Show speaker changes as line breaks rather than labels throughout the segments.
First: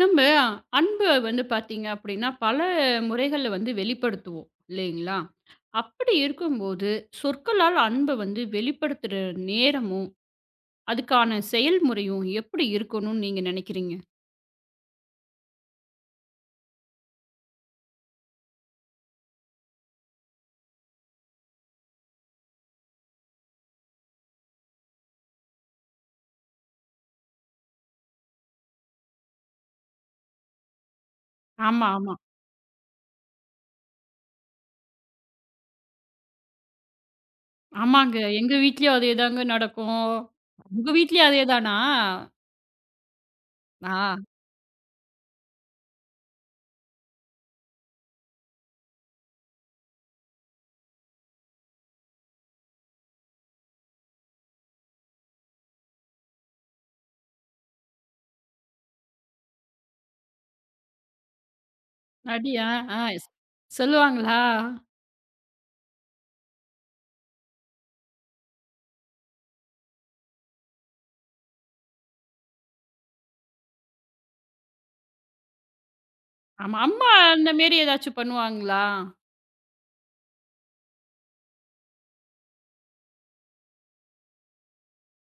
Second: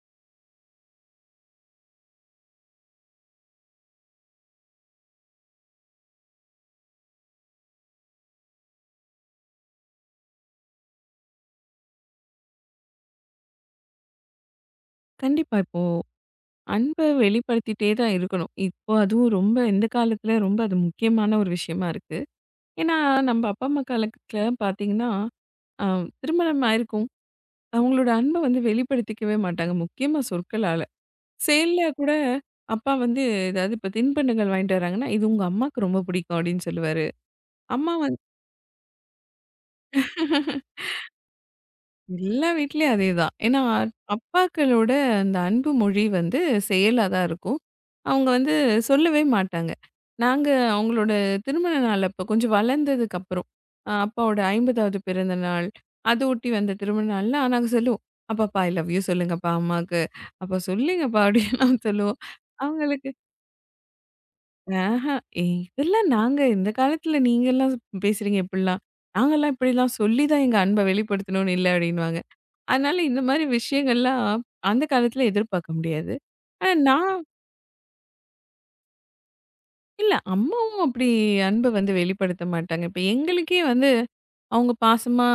நம்ம அன்ப வந்து பார்த்தீங்க அப்படின்னா, பல முறைகள்ல வந்து வெளிப்படுத்துவோம் இல்லைங்களா? அப்படி இருக்கும்போது, சொற்களால் அன்ப வந்து வெளிப்படுத்துற நேரமும், அதுக்கான செயல்முறையும் எப்படி இருக்கணும்னு நீங்க நினைக்கிறீங்க?
கண்டிப்பா. இப்போ அன்ப வெளிப்படுத்திட்டே தான் இருக்கணும். இப்போ அதுவும் ரொம்ப இந்த காலத்துல ரொம்ப அது முக்கியமான ஒரு விஷயமா இருக்கு. ஏன்னா, நம்ம அப்பா, அம்மா காலத்துல பார்த்தீங்கன்னா, அ திருமணம் ஆயிருக்கும். அவங்களோட அன்ப வந்து வெளிப்படுத்திக்கவே மாட்டாங்க. முக்கியமா சொற்களால. செயல்ல
ஆமா,
கூட
ஆமா.
அப்பா வந்து ஏதாவது இப்ப தின்பண்டங்கள் வாங்கிட்டு வராங்கன்னா, "இது உங்க அம்மாக்கு ரொம்ப பிடிக்கும்" அப்படின்னு சொல்லுவாரு. அம்மா
ஆமாங்க. எங்க வீட்லயும் அதேதாங்க நடக்கும்.
வந்து
உங்க வீட்லயும் அதேதானா?
எல்லா வீட்லயும் அதேதான். ஏன்னா,
ஆ,
அப்பாக்களோட அந்த அன்பு மொழி வந்து செயலா தான் இருக்கும். அவங்க வந்து சொல்லவே மாட்டாங்க. நாங்க அவங்களோட திருமண நாள் அப்ப கொஞ்சம் வளர்ந்ததுக்கு அப்புறம், அப்பாவோட 50வது பிறந்த நாள், அது ஒட்டி வந்த திருமண நாள்லாம் நாங்க சொல்லுவோம். "அப்பாப்பா ஐ லவ் யூ சொல்லுங்கப்பா அம்மாக்கு. அப்பா சொல்லுங்கப்பா" அப்படின்னு நாங்க சொல்லுவோம்.
அப்படியா? ஆ
அவங்களுக்கு
ஸ் சொல்லுவாங்களா?
ஆஹா ஏய், இதெல்லாம் நாங்க இந்த காலத்துல நீங்கலாம் பேசுறீங்க இப்படிலாம். நாங்கலாம் இப்படிலாம் சொல்லி தான் எங்க அன்ப வெளிப்படுத்தணும்னு இல்ல அப்படின்னுவாங்க. அதனால இந்த மாரி விஷயங்கள்லாம் அந்த காலத்துல எதிர்பார்க்க முடியாது. ஆனா
ஆமா. அம்மா
நான்
அந்த மாரி ஏதாச்சும் பண்ணுவாங்களா?
இல்ல. அம்மாவும் அப்படி அன்ப வந்து வெளிப்படுத்த மாட்டாங்க. இப்ப எங்களுக்கே வந்து அவங்க பாசமா,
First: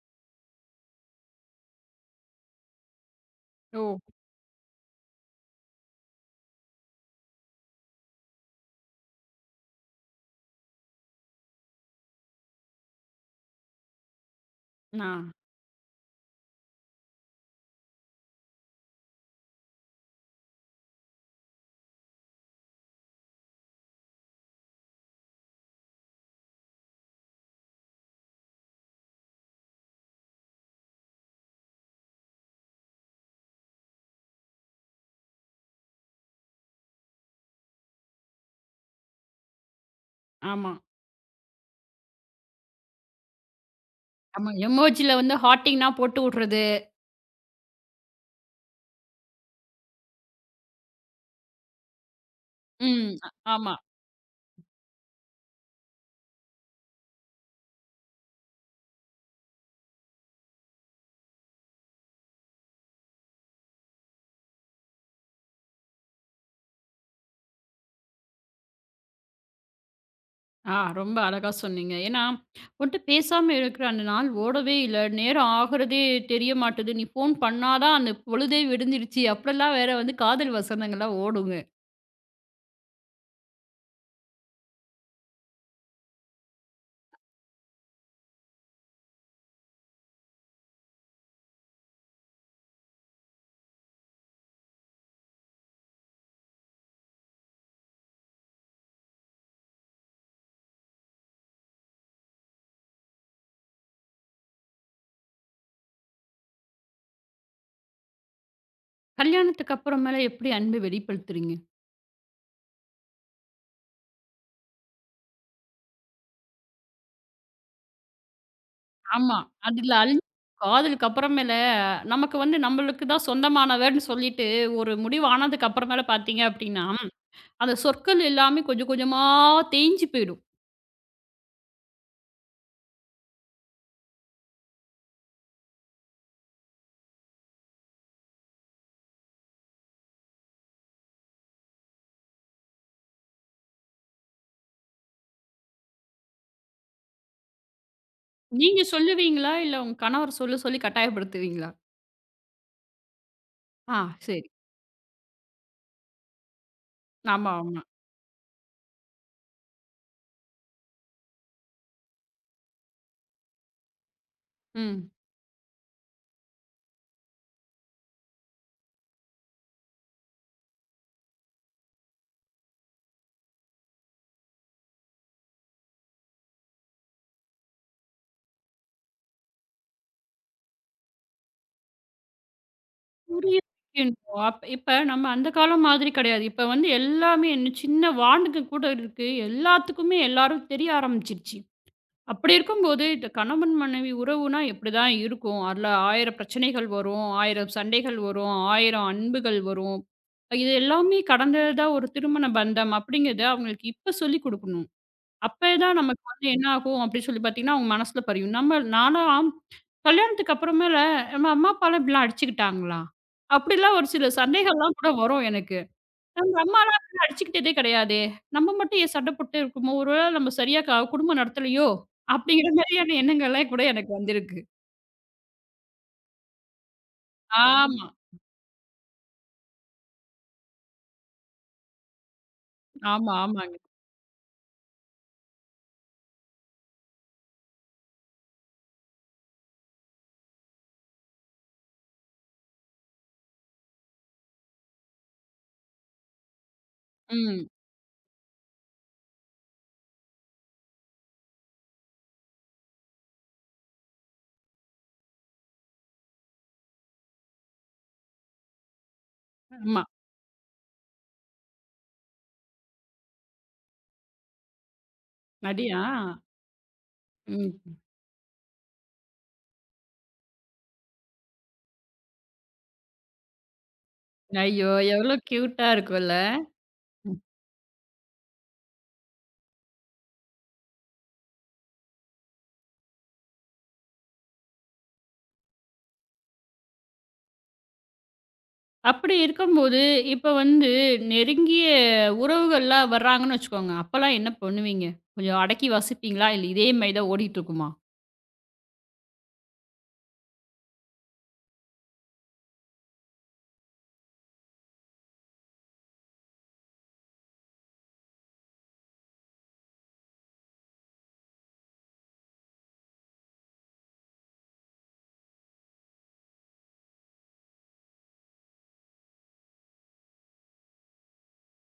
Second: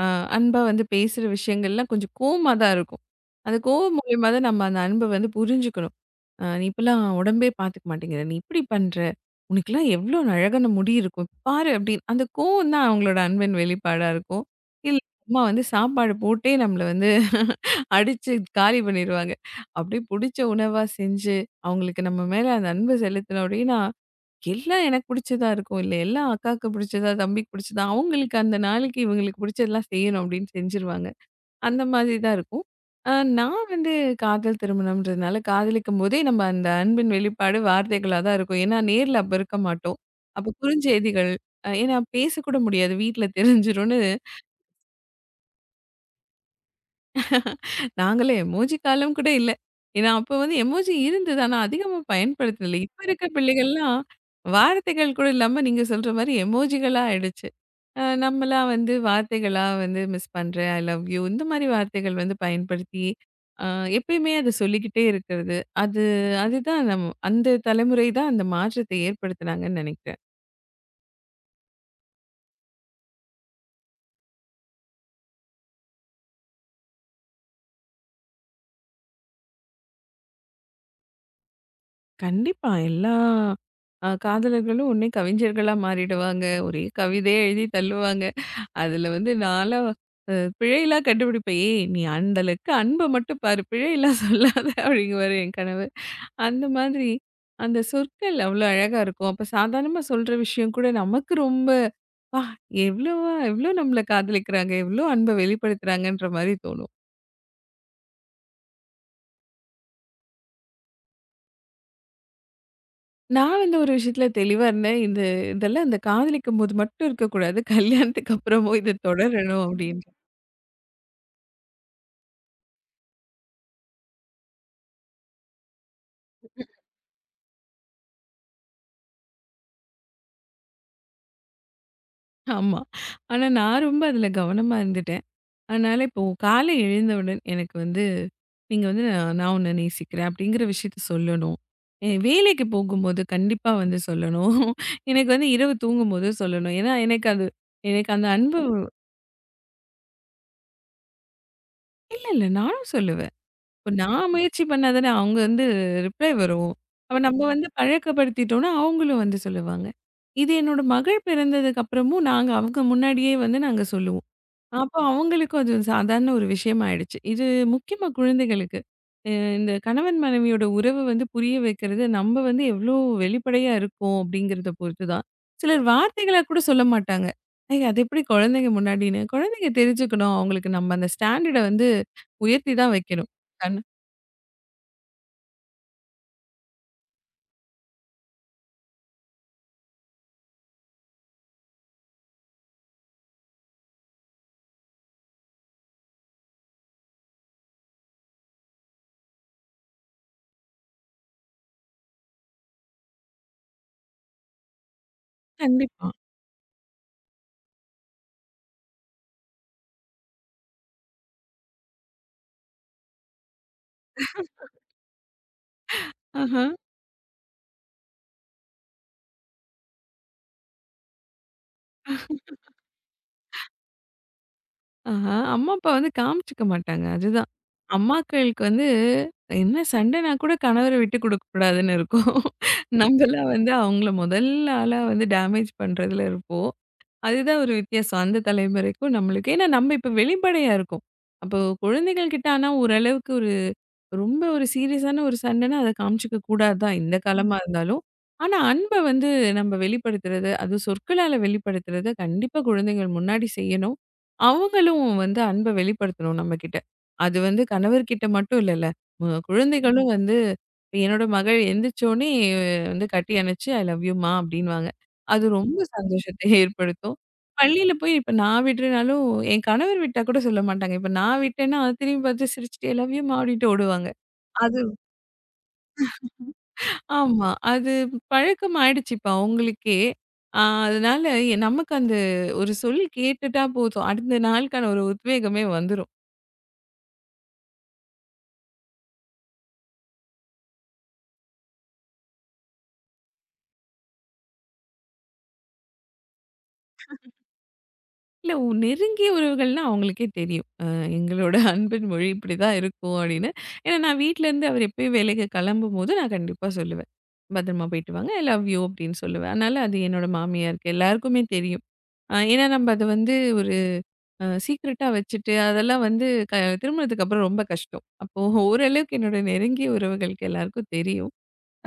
அ அன்பா வந்து பேசுற விஷயங்கள்லாம் கொஞ்சம் கோவமா தான் இருக்கும். அந்த
ஓ!
கோவம் மூலியமா தான் நம்ம அந்த அன்ப வந்து புரிஞ்சுக்கணும். "நீ இப்பலாம் உடம்பே பார்த்துக்க மாட்டேங்கிற. நீ இப்படி பண்ற. உனக்கெல்லாம் எவ்ளோ அழகான முடி இருக்கும். பாரு" அப்படின்னு. அந்த கோவம் தான் அவங்களோட அன்பின் வெளிப்பாடா இருக்கும். இல்ல
ஆ.
அம்மா வந்து சாப்பாடு போட்டே நம்மள வந்து அடிச்சு காலி பண்ணிருவாங்க. அப்படியே புடிச்ச உணவா செஞ்சு, அவங்களுக்கு நம்ம மேல அந்த அன்பு செலுத்தினோம் அப்படின்னா எல்லாம் எனக்கு பிடிச்சதா இருக்கும். இல்ல எல்லாம் அக்காக்கு பிடிச்சதா, தம்பிக்கு பிடிச்சதா, அவங்களுக்கு அந்த நாளைக்கு இவங்களுக்கு பிடிச்சதெல்லாம் செய்யணும் அப்படின்னு செஞ்சுருவாங்க. அந்த மாதிரி தான் இருக்கும். அ நான் வந்து காதல் திருமணம்ன்றதுனால காதலிக்கும்போதே நம்ம அந்த அன்பின் வெளிப்பாடு வார்த்தைகளா தான் இருக்கும். ஏன்னா நேர்ல அப்ப இருக்க மாட்டோம். அப்ப
ஆமா.
குறுஞ்செய்திகள், ஏன்னா பேசக்கூட முடியாது. வீட்ல தெரிஞ்சிரும்னு
ஆமா. எமோஜில வந்து ஹார்ட்டிங்னா போட்டு விடுறது.
நாங்கலாம் எமோஜி காலம் கூட இல்ல. ஏன்னா அப்ப வந்து எமோஜி இருந்தது. ஆனா அதிகமா பயன்படுத்தல. இப்ப
ம்.
இருக்க
ஆமா.
பிள்ளைகள்லாம் வார்த்தைகள் கூட இல்லாம நீங்க சொல்ற மாரி எமோஜிகளா ஆயிடுச்சு. நம்மலாம் வந்து வார்த்தைகளா வந்து மிஸ் பண்றேன், ஐ லவ் யூ இந்த மாரி வார்த்தைகள் வந்து பயன்படுத்தி, அ எப்பயுமே அத சொல்லிக்கிட்டே இருக்கிறது. அது அதுதான் நம் அந்த தலைமுறை தான் அந்த மாற்றத்தை ஏற்படுத்துனாங்கன்னு நினைக்கிறேன்.
ஆ, ரொம்ப அழகா சொன்னீங்க. ஏன்னா, உன்ட்ட பேசாம இருக்கிற அந்த நாள் ஓடவே இல்ல. நேரம் ஆகுறதே தெரிய மாட்டுது. நீ ஃபோன் பண்ணா தான் அந்த பொழுதே விடிஞ்சிருச்சு. அப்படிலாம் வேற வந்து காதல் வசனங்கள்லாம் ஓடுங்க.
கண்டிப்பா. எல்லா காதலர்களும் உடனே கவிஞர்களா மாறிடுவாங்க. ஒரே கவிதையா எழுதி தள்ளுவாங்க. அதுல வந்து நான்லாம் அ பிழையெல்லாம் கண்டுபிடிப்பேன். "ஏய்! நீ அந்த அளவுக்கு அன்ப மட்டும் பாரு. பிழையெல்லாம் சொல்லாத" அப்படிங்குவாரு என் கணவர். அந்த மாதிரி அந்த சொற்கள் அவ்வளோ அழகா இருக்கும். அப்ப சாதாரணமா சொல்ற விஷயம் கூட நமக்கு ரொம்ப "பா! எவ்வளவா எவ்வளோ நம்மள காதலிக்கிறாங்க, எவ்வளோ அன்ப வெளிப்படுத்துறாங்கன்ற" மாரி தோணும்.
கல்யாணத்துக்கு அப்புறமேல எப்படி அன்பு வெளிப்படுத்துறீங்க?
நான் வந்து ஒரு விஷயத்துல தெளிவா இருந்தேன். இதெல்லாம் இந்த காதலிக்கும்போது மட்டும் இருக்கக்கூடாது. கல்யாணத்துக்கு அப்புறமும் இது
ஆமா.
தொடரணும்
அதுல
அப்டின்ட்டு.
அல் காதலுக்கு அப்புறமேல நமக்கு வந்து நம்மளுக்கு தான் சொந்தமானவர்ன்னு சொல்லிட்டு ஒரு முடிவு ஆனதுக்கு அப்புறமேல பார்த்தீங்க அப்படின்னா, அந்த சொற்கள் எல்லாமே கொஞ்சம் கொஞ்சமா தேய்ஞ்சு போயிடும்.
ஆமா. ஆனா நான் ரொம்ப அதுல கவனமா இருந்துட்டேன். அதனால இப்போ காலை எழுந்தவுடன் எனக்கு வந்து, "நீங்க வந்து நான் உன்ன நேசிக்கிறேன்" அப்டிங்கிற விஷயத்த சொல்லணும். என் வேலைக்கு போகும்போது கண்டிப்பா வந்து சொல்லணும். எனக்கு வந்து இரவு தூங்கும்போது சொல்லணும். ஏன்னா எனக்கு அது எனக்கு அந்த அன்பு
நீங்க சொல்லுவீங்களா? இல்ல உங்க கணவர் சொல்ல சொல்லி கட்டாயப்படுத்துவீங்களா?
இல்ல, நானும் சொல்லுவேன். இப்ப
ஆ,
நான்
சரி.
முயற்சி பண்ணா தானே அவங்க வந்து ரிப்ளை வரும். அப்ப நம்ம
ஆமா,
வந்து
ஆமா.
பழக்கப்படுத்திட்டோம்னா, அவங்களும் வந்து சொல்லுவாங்க. இது என்னோட மகள் பிறந்ததுக்கு அப்புறமும் நாங்க அவங்க முன்னாடியே வந்து நாங்க சொல்லுவோம். அப்ப
ம்.
அவங்களுக்கும் அது சாதாரண ஒரு விஷயம் ஆயிடுச்சு. இது முக்கியமா குழந்தைகளுக்கு. அ இந்த கணவன் மனைவியோட உறவு வந்து புரிய வைக்கிறது நம்ம வந்து எவ்ளோ வெளிப்படையா இருக்கோம் அப்படிங்கிறத பொறுத்து தான். சிலர் வார்த்தைகளா கூட சொல்ல மாட்டாங்க. "ஐய அது எப்படி குழந்தைங்க முன்னாடின்னு?" குழந்தைங்க தெரிஞ்சுக்கணும். அவங்களுக்கு நம்ம அந்த ஸ்டாண்டர்ட வந்து உயர்த்தி தான் வைக்கணும்.
புரிய
கண்
வைக்கணும். இப்ப நம்ம அந்த காலம் மாதிரி கிடையாது. இப்ப வந்து எல்லாமே என்ன சின்ன வார்னுக்கு கூட இருக்கு. எல்லாத்துக்குமே எல்லாரும் தெரிய ஆரம்பிச்சிருச்சு. அப்படி இருக்கும்போது, இந்த கணவன் மனைவி உறவுனா இப்படிதான் இருக்கும். அதுல 1000 பிரச்சனைகள் வரும், 1000 சண்டைகள் வரும், 1000 அன்புகள் வரும். இது எல்லாமே கடந்தது தான் ஒரு திருமண பந்தம் அப்படிங்கிறத அவங்களுக்கு இப்ப சொல்லிக் குடுக்கணும். அப்ப தான்
கண்டிப்பா.
நமக்கு வந்து என்ன ஆகும் அப்படின்னு சொல்லி பார்த்தீங்கன்னா, அவங்க மனசுல பதியும். நம்ம நான்லாம் கல்யாணத்துக்கு அப்புறமேல நம்ம அம்மா அப்பாலாம் இப்படிலாம் அடிச்சுக்கிட்டாங்களா? அப்படிலாம் ஒரு சில சந்தேகம்லாம் கூட வரும் எனக்கு. நம்ம
ஆஹா,
அம்மாலாம் அப்படிலாம் அடிச்சுக்கிட்டதே கிடையாதே. நம்ம மட்டும் ஏன் சண்டை போட்டுட்டே இருக்கோமோ? ஒரு வேளை நம்ம சரியா குடும்பம் நடத்தலையோ? அப்படிங்கிற மாதிரியான எண்ணங்கள்லாம் கூட எனக்கு வந்திருக்கு.
ஆஹா. அம்மா, அப்பா வந்து காமிச்சுக்க மாட்டாங்க. அதுதான்.
ஆமா,
அம்மாக்களுக்கு வந்து என்ன சண்டைனா கூட கணவர விட்டு குடுக்க கூடாதுன்னு இருக்கும்.
ஆமா,
நம்மலாம் வந்து
ஆமாங்க.
அவங்கள முதல் ஆளா வந்து டேமேஜ் பண்றதுல இருப்போம். அதுதான் ஒரு வித்தியாசம். அந்த தலைமுறைக்கும் நம்மளுக்கும். ஏன்னா நம்ம இப்ப வெளிப்படையா இருக்கோம். அப்போ குழந்தைகள் கிட்ட ஆனா ஓரளவுக்கு ஒரு ரொம்ப ஒரு சீரியஸான ஒரு சண்டைன்னா அத காமிச்சுக்க கூடாது தான், இந்த காலமா
ம்.
இருந்தாலும். ஆனா அன்ப வந்து நம்ம வெளிப்படுத்துறது, அது சொற்களால வெளிப்படுத்துறது கண்டிப்பா குழந்தைகள் முன்னாடி செய்யணும். அவங்களும் வந்து அன்ப வெளிப்படுத்தணும் நம்மகிட்ட. அது வந்து கணவர்கிட்ட மட்டும் இல்லல்ல. மு ம்.
ஆமா.
குழந்தைகளும் வந்து இப்ப என்னோட மகள் எந்திரிச்சோனே வந்து கட்டி அணைச்சு "ஐ லவ் யூ மா" அப்படின்னுவாங்க. அது ரொம்ப
நடியா?
சந்தோஷத்தை ஏற்படுத்தும். பள்ளியில
ம்.
போய் இப்ப நான் விடுறேனாலும், என் கணவர் விட்டா கூட சொல்ல மாட்டாங்க. இப்ப நான் விட்டேன்னா, அது திரும்பி பார்த்து சிரிச்சுட்டு, ஐ லவ் யூ மா அப்படின்ட்டு ஓடுவாங்க. அது
ஐயோ! எவ்வளோ கியூட்டா இருக்கும்ல.
ஆமா. அது பழக்கமாயிடுச்சு இப்ப அவங்களுக்கே. அ அதனால நமக்கு அந்த ஒரு சொல் கேட்டுட்டா போதும். அடுத்த நாளுக்கான ஒரு உத்வேகமே வந்துரும்.
அப்படி இருக்கும்போது, இப்ப வந்து நெருங்கிய உறவுகள்லாம் வர்றாங்கன்னு வச்சுக்கோங்க. அப்பலாம் என்ன பண்ணுவீங்க? கொஞ்சம் அடக்கி வாசிப்பீங்களா? இல்ல இதே மாரி தான் ஓடிட்டுருக்குமா?
இல்ல நெருங்கிய உறவுகள்னா அவங்களுக்கே தெரியும். எங்களோட அன்பின் மொழி இப்படிதான் இருக்கும் அப்படின்னு. ஏன்னா நான் வீட்லருந்து அவர் எப்பயும் வேலைக்கு கிளம்பும்போது நான் கண்டிப்பா சொல்லுவேன். பத்திரமா போயிட்டு வாங்க. ஐ லவ் யூ அப்படின்னு சொல்லுவேன். அதனால அது என்னோட மாமியாருக்கு எல்லாருக்குமே தெரியும். ஏன்னா நம்ம அத வந்து ஒரு சீக்ரெட்டா வச்சுட்டு, அதெல்லாம் வந்து க திருமணத்துக்கு அப்புறம் ரொம்ப கஷ்டம். அப்போ ஓரளவுக்கு என்னோட நெருங்கிய உறவுகளுக்கு எல்லாருக்கும் தெரியும்.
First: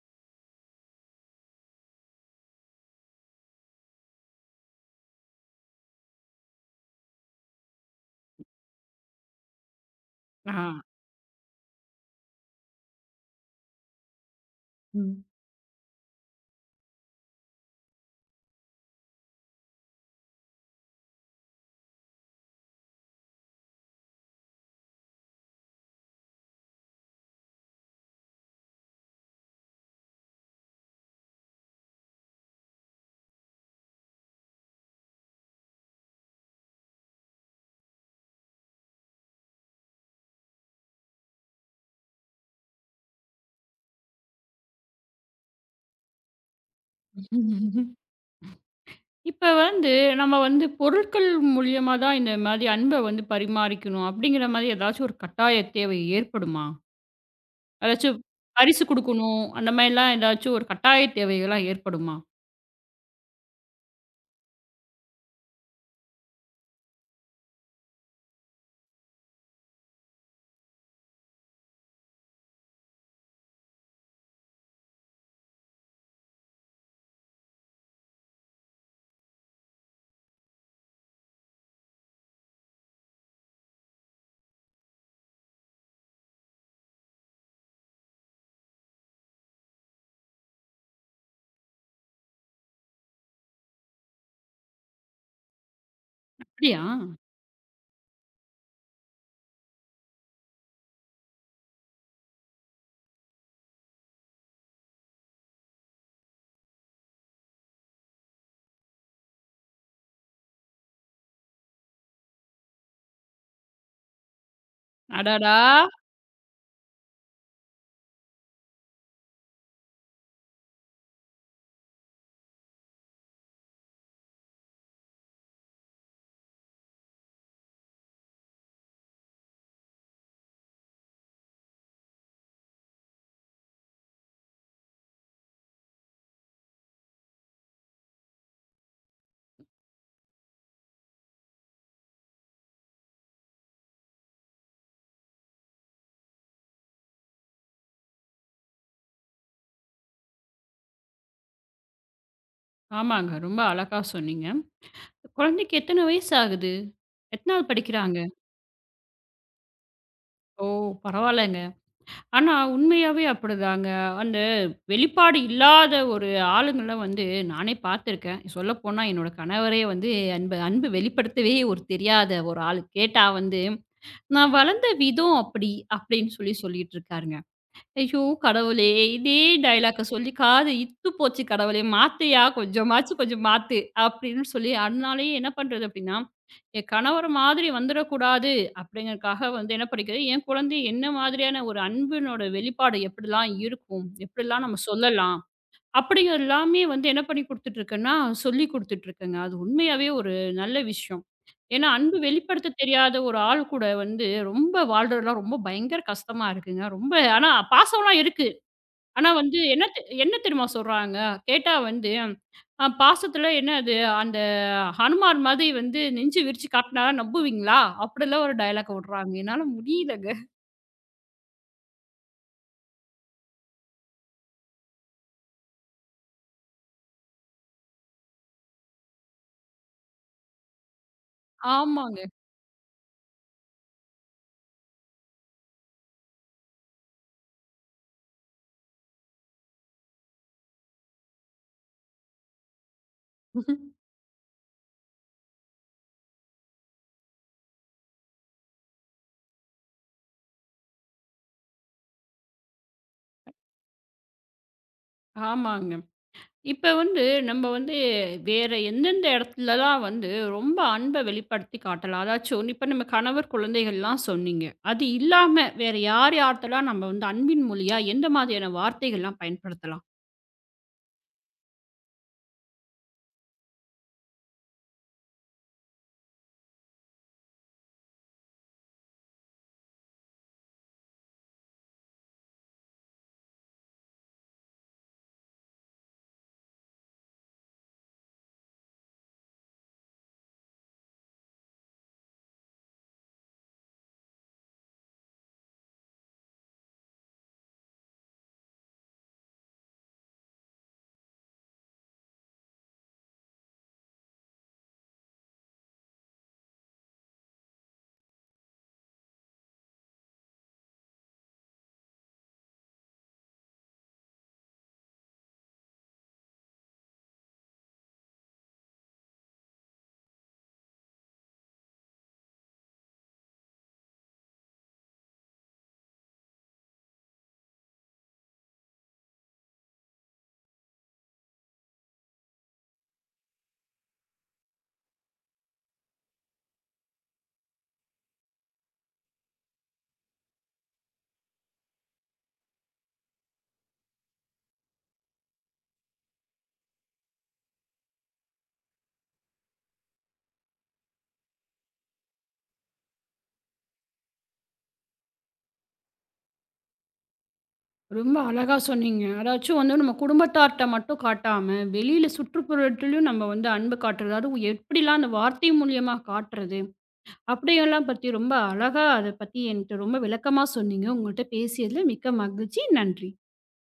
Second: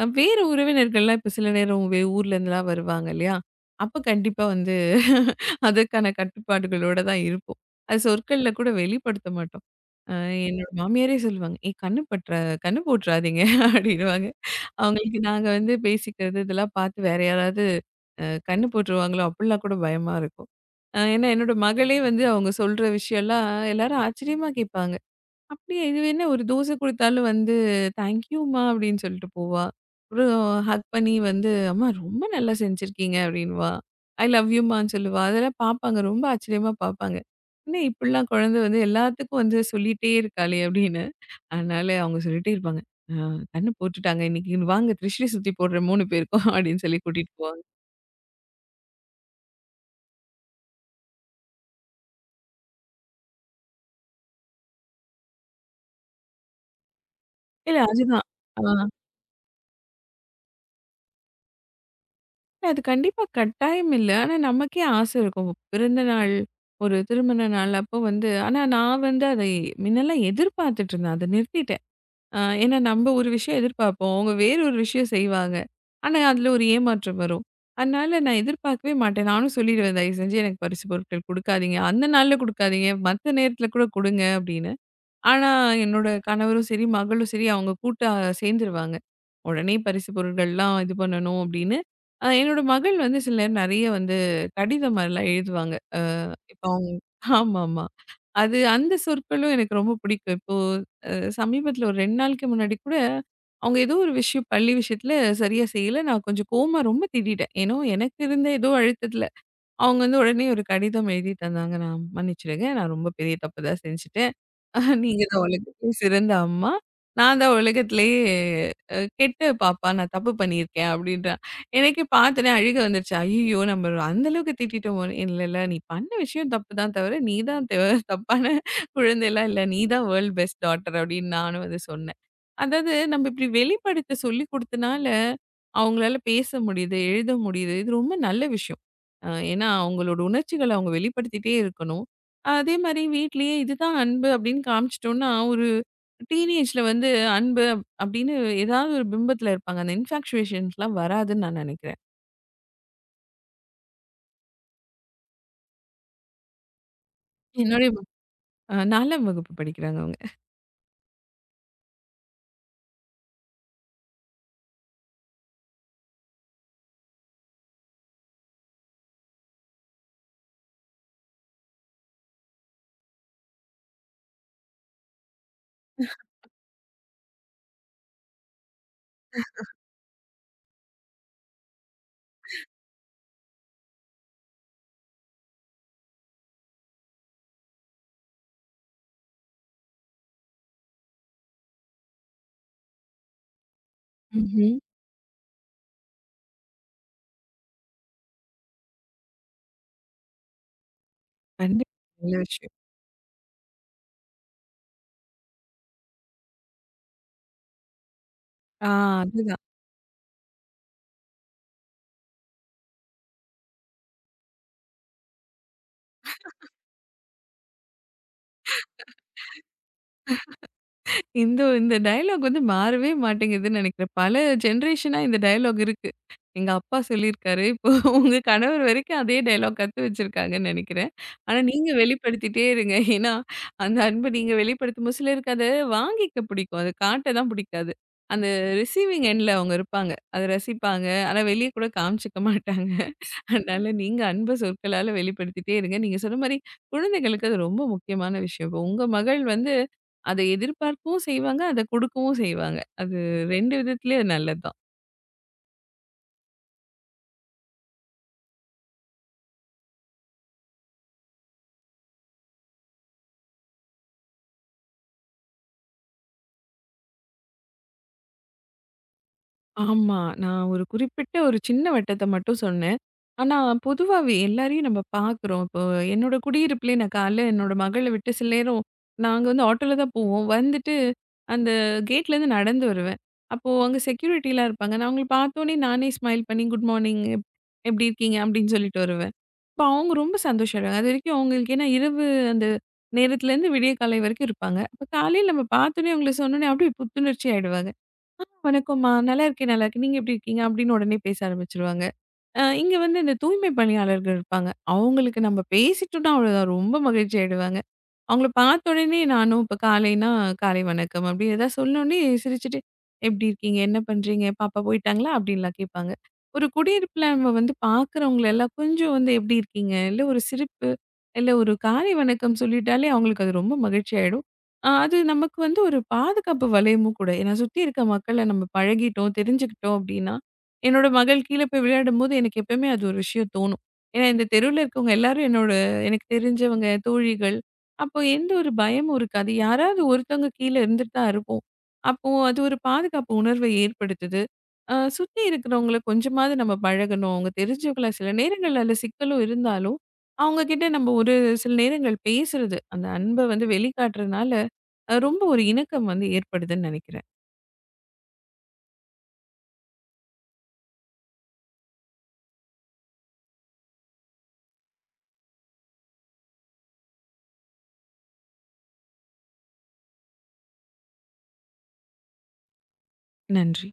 வேற உறவினர்கள்லாம் இப்ப சில நேரம் ஊர்ல இருந்துலாம் வருவாங்க இல்லையா? அப்ப கண்டிப்பா வந்து அதற்கான கட்டுப்பாடுகளோட தான் இருப்போம். அது சொற்கள்ல கூட வெளிப்படுத்த மாட்டோம். அ
ஆ.
என்னோட மாமியாரே சொல்லுவாங்க, "ஏய் கண்ணு பட்ற கண்ணு போட்றாதீங்க" அப்படின்னுவாங்க. அவங்களுக்கு
ம்.
நாங்க வந்து பேசிக்கிறது இதெல்லாம் பார்த்து வேற யாராவது கண்ணு போட்டுருவாங்களோ அப்படிலாம் கூட பயமா இருக்கும். ஏன்னா என்னோட மகளே வந்து அவங்க சொல்ற விஷயம்லாம் எல்லாரும் ஆச்சரியமா கேட்பாங்க. அப்படியா? இது என்ன ஒரு தோசை குடுத்தாலும் வந்து, தேங்க்யூம்மா அப்படின்னு சொல்லிட்டு போவா. ஒரு ஹக் பண்ணி வந்து, "அம்மா ரொம்ப நல்லா செஞ்சிருக்கீங்க" அப்படின்னுவா. ஐ லவ் யூம்மான்னு சொல்லுவா. அதெல்லாம் பார்ப்பாங்க. ரொம்ப ஆச்சரியமா பார்ப்பாங்க. என்ன இப்படிலாம் குழந்தை வந்து எல்லாத்துக்கும் வந்து சொல்லிட்டே இருக்காளே அப்படின்னு. அதனால அவங்க சொல்லிட்டே இருப்பாங்க. "ஆ கண்ணு போட்டுட்டாங்க இன்னைக்கு. வாங்க திருஷ்டி சுத்தி போடுறோம் 3 பேருக்கும்" அப்படின்னு சொல்லி கூட்டிட்டு போவாங்க.
இப்ப வந்து நம்ம வந்து பொருட்கள் மூலியமா தான் இந்த மாரி அன்ப வந்து பரிமாறிக்கணும். அப்படிங்கிற மாரி ஏதாச்சும் ஒரு கட்டாய தேவை ஏற்படுமா?
இல்ல
ஏதாச்சும்
அதுதான். ஆ.
பரிசு குடுக்கணும். அந்த மாரிலாம் ஏதாச்சும் ஒரு கட்டாய தேவைகள்லாம் ஏற்படுமா?
அது கண்டிப்பா கட்டாயம் இல்ல. ஆனா நமக்கே ஆசை இருக்கும். பிறந்தநாள், ஒரு திருமண நாள் அப்போ வந்து ஆனா நான் வந்து அதை முன்னெல்லாம் எதிர்பார்த்துட்டு இருந்தேன். அதை நிறுத்திட்டேன். ஏன்னா நம்ப ஒரு விஷயம் எதிர்பார்ப்போம். அவங்க வேற ஒரு விஷயம் செய்வாங்க. ஆனா அதில ஒரு ஏமாற்றம் வரும். அதனால நான் எதிர்பார்க்கவே மாட்டேன். நானும் சொல்லிடுவேன், "தயவு செஞ்சு எனக்கு பரிசு பொருட்கள் குடுக்காதீங்க. அந்த நாள்ல குடுக்காதீங்க. மத்த நேரத்தில கூட குடுங்க" அப்படின்னு. ஆனா, என்னோட கணவரும் சரி, மகளும் சரி அவங்க கூட்டா சேர்ந்துருவாங்க. உடனே பரிசு பொருட்கள்லாம் இது பண்ணணும் அப்படின்னு. என்னோட மகள் வந்து சில நேரம் நெறைய வந்து கடிதம் மாரிலாம் எழுதுவாங்க. இப்ப
அப்படியா?
அவங்க ஆமாமா. அது அந்த சொற்களும் எனக்கு ரொம்ப பிடிக்கும். இப்போ அ சமீபத்தில ஒரு 2 நாளைக்கு முன்னாடி கூட, அவங்க ஏதோ ஒரு விஷயம் பள்ளி விஷயத்தில சரியா செய்யல. நான் கொஞ்சம் கோவமா ரொம்ப திட்டிட்டேன். ஏனோ எனக்கு இருந்த ஏதோ அழுத்தத்தில. அவங்க வந்து உடனே ஒரு கடிதம் எழுதி தந்தாங்க. நான் மன்னிச்சிடுங்க. நான் ரொம்ப பெரிய தப்பு தான் செஞ்சுட்டேன். நீங்க தான்
அடடா!
உலகத்திலே சிறந்த அம்மா. நான் தான் உலகத்திலேயே கெட்ட பாப்பா. நான் தப்பு பண்ணியிருக்கேன் அப்டின்றா. எனக்கே பார்த்தோனே அழுகை வந்துருச்சு. ஐய்யய்யோ! நம்ம அந்த அளவுக்கு திட்டிட்டோமோன்னு. இல்ல, இல்ல நீ பண்ண விஷயம் தப்பு தான் தவிர, நீ தான் தப்பான குழந்தைலாம் இல்ல. நீ தான் வேர்ல்ட் பெஸ்ட் டாட்டர் அப்டின்னு நானும் வந்து சொன்னேன். அதாவது நம்ம இப்டி வெளிப்படுத்த சொல்லிக் குடுத்தனால, அவங்களால பேச முடியுது, எழுத முடியுது. இது ரொம்ப நல்ல விஷயம். அ ஏன்னா அவங்களோட உணர்ச்சிகள அவங்க வெளிப்படுத்திட்டே இருக்கணும். அதே மாரி வீட்லயே இதுதான் அன்பு அப்படின்னு காமிச்சிட்டோம்னா, ஒரு டீனேஜ்ல வந்து அன்பு அப்படின்னு ஏதாவது ஒரு பிம்பத்துல இருப்பாங்க. அந்த இன்ஃபாக்சுவேஷன்ஸ்லாம் வராதுன்னு நான் நெனைக்கிறேன்.
ஆமாங்க. ரொம்ப அழகா சொன்னீங்க. குழந்தைக்கு எத்தன வயசு ஆகுது? எத்தனாவது
என்னுடைய
படிக்கிறாங்க?
4ஆம் வகுப்பு படிக்கிறாங்க அவங்க.
ஓ! பரவாயில்லங்க. ஆனா உண்மையாவே அப்படிதாங்க. அந்த வெளிப்பாடு இல்லாத ஒரு ஆளுங்கள வந்து நானே பார்த்துருக்கேன். சொல்லப்போனா என்னோட கணவரே வந்து அன்பு அன்பு வெளிப்படுத்தவே ஒரு தெரியாத ஒரு ஆளு. கேட்டா வந்து, "நான் வளர்ந்த விதம் அப்படி" அப்படின்னு சொல்லி சொல்லிட்டு இருக்காருங்க. ஐயோ! கடவுளே! இதே டயலாக்க சொல்லி காது இத்து போச்சு கடவுளே! மாத்துயா கொஞ்சமாச்சு கொஞ்சம் மாத்து. அப்படின்னு சொல்லி அதனாலேயே என்ன பண்றது அப்படின்னா, என் கணவர் மாதிரி வந்துடக்கூடாது அப்படிங்கிறதுக்காக வந்து என்ன பண்ணிக்கிறது, என் குழந்தை என்ன மாதிரியான ஒரு அன்பினோட வெளிப்பாடு எப்படிலாம் இருக்கும், எப்படிலாம்
ம்ஹ்ம்.
நம்ம சொல்லலாம். அப்படி எல்லாமே வந்து என்ன பண்ணி குடுத்துட்டுருக்கேன்னா, சொல்லிக் குடுத்துட்டுருக்கேங்க. அது உண்மையாவே ஒரு நல்ல விஷயம். ஏன்னா,
கண்டிப்பா
அன்பு
நல்ல
வெளிப்படுத்த
விஷயம்.
தெரியாத ஒரு ஆள் கூட வந்து ரொம்ப வாழ்றதுலாம் ரொம்ப பயங்கர கஷ்டமா இருக்குங்க. ரொம்ப ஆனா பாசம்லாம் இருக்கு.
ஆ
ஆனா வந்து
அதுதான்.
என்ன தெரியுமா சொல்றாங்க? கேட்டா வந்து, பாசத்துல என்னது அந்த ஹனுமான் மாதிரி வந்து நெஞ்சு விரிச்சு காட்டுனா நம்புவீங்களா? அப்படிலாம் ஒரு டயலாக் விடுறாங்க. என்னால முடியலங்க.
இந்த இந்த டயலாக் வந்து மாறவே மாட்டேங்குதுன்னு நினைக்கிறேன். பல ஜெனரேஷனா இந்த டயலாக் இருக்கு. எங்க அப்பா சொல்லியிருக்காரு. இப்போ உங்க கணவர் வரைக்கும் அதே டயலாக் கத்து வச்சிருக்காங்கன்னு நினைக்கிறேன். ஆனா நீங்க
ஆமாங்க.
வெளிப்படுத்திட்டே இருங்க. ஏன்னா, அந்த அன்ப நீங்க வெளிப்படுத்தும்போது சிலருக்கு அத வாங்கிக்க பிடிக்கும். அத காட்ட தான் பிடிக்காது. அந்த ரிசீவிங் எண்ட்ல அவங்க இருப்பாங்க. அத ரசிப்பாங்க. ஆனா வெளிய கூட காமிச்சுக்க மாட்டாங்க. அதனால நீங்க அன்ப சொற்களால வெளிப்படுத்திட்டே இருங்க. நீங்க சொன்ன மாரி குழந்தைகளுக்கு அது ரொம்ப முக்கியமான விஷயம். இப்போ உங்க மகள் வந்து அத எதிர்பார்க்கவும் செய்வாங்க. அத கொடுக்கவும் செய்வாங்க. அது 2 விதத்திலயே அது நல்லதுதான்.
ஆமாங்க. இப்ப வந்து நம்ம வந்து வேற எந்தெந்த இடத்துலலாம் வந்து ரொம்ப அன்பை வெளிப்படுத்தி காட்டலாம்? அதாச்சும் இப்ப நம்ம கணவர், குழந்தைகள்லாம் சொன்னீங்க. அது இல்லாம வேற யார் யார்ட்டலாம் நம்ம வந்து அன்பின் மொழியா எந்த மாதிரியான வார்த்தைகள்லாம் பயன்படுத்தலாம்?
ஆமா. நான் ஒரு குறிப்பிட்ட ஒரு சின்ன வட்டத்த மட்டும் சொன்னேன். ஆனா, பொதுவாவே எல்லாரையும் நம்ம பார்க்குறோம். இப்போ என்னோட குடியிருப்புலயே நான் காலைல என்னோட மகள விட்டு சில நேரம் நாங்க வந்து ஆட்டோல தான் போவோம். வந்துட்டு அந்த கேட்லேருந்து நடந்து வருவேன். அப்போ அங்க செக்யூரிட்டிலாம் இருப்பாங்க. நான் அவங்கள பார்த்தோனே நானே ஸ்மைல் பண்ணி குட் மார்னிங் எப்படி இருக்கீங்க? அப்படின்னு சொல்லிட்டு வருவேன். இப்ப அவங்க ரொம்ப சந்தோஷப்படுறாங்க. அதுவரைக்கும் அவங்களுக்கு ஏன்னா இரவு அந்த நேரத்துலேருந்து விடிய காலை வரைக்கும் இருப்பாங்க. அப்ப காலையில நம்ம பார்த்தோனே அவங்கள சொன்னோனே அப்படியே புத்துணர்ச்சி ஆயிடுவாங்க. "ஆ வணக்கம்மா. நல்லா இருக்கேன், நல்லா இருக்கேன். நீங்க எப்படி இருக்கீங்க?" அப்படின்னு உடனே பேச ஆரம்பிச்சுருவாங்க. இங்க வந்து இந்த தூய்மை பணியாளர்கள் இருப்பாங்க. அவங்களுக்கு நம்ம பேசிட்டோம்னா அவ்வளோதான் ரொம்ப மகிழ்ச்சி ஆயிடுவாங்க. அவங்கள பார்த்த உடனே நானும் இப்ப காலைன்னா, "காலை வணக்கம்" அப்படி ஏதாவது சொன்னோனே சிரிச்சுட்டு, "எப்படி இருக்கீங்க? என்ன பண்றீங்க? பாப்பா போயிட்டாங்களா?" அப்படின்லாம் கேட்பாங்க. ஒரு குடியிருப்புல நம்ம வந்து பார்க்குறவங்கள எல்லாம் கொஞ்சம் வந்து எப்படி இருக்கீங்க? இல்ல ஒரு சிரிப்பு, இல்ல ஒரு காலை வணக்கம் சொல்லிட்டாலே அவங்களுக்கு அது ரொம்ப மகிழ்ச்சி ஆயிடும். அது நமக்கு வந்து ஒரு பாதுகாப்பு வளையமும் கூட. ஏன்னா சுத்தி இருக்க மக்கள நம்ம பழகிட்டோம், தெரிஞ்சுக்கிட்டோம் அப்படின்னா, என்னோட மகள் கீழ போய் விளையாடும்போது எனக்கு எப்பவுமே அது ஒரு விஷயம் தோணும். ஏன்னா இந்த தெருவுல இருக்கவங்க எல்லாரும் என்னோட எனக்கு தெரிஞ்சவங்க, தோழிகள் அப்போ எந்த ஒரு பயமும் இருக்காது. யாராவது ஒருத்தவங்க கீழ இருந்துட்டு தான் இருப்போம். அப்போ அது ஒரு பாதுகாப்பு உணர்வை ஏற்படுத்துது. சுத்தி இருக்கிறவங்கள கொஞ்சமாவது நம்ம பழகணும். அவங்க தெரிஞ்சவங்களா சில நேரங்கள்ல அதில சிக்கலும் இருந்தாலும், அவங்க கிட்ட நம்ம ஒரு சில நேரங்கள் பேசுறது, அந்த அன்ப வந்து வெளிக்காட்டுறதுனால, ரொம்ப ஒரு இணக்கம் வந்து ஏற்படுதுன்னு நெனைக்கிறேன்.
ரொம்ப அழகா சொன்னீங்க. அதாச்சும் வந்து நம்ம குடும்பத்தார்ட்ட மட்டும் காட்டாம, வெளியில சுற்றுப்புறத்திலயும் நம்ம வந்து அன்பு காட்டுறது. அதுவும் எப்படிலாம் அந்த வார்த்தை மூலியமா காட்டுறது? அப்படியெல்லாம் பத்தி ரொம்ப அழகா அத பத்தி என்ட்ட ரொம்ப விளக்கமா சொன்னீங்க. உங்கள்ட்ட பேசியதுல மிக்க மகிழ்ச்சி. நன்றி.
நன்றி.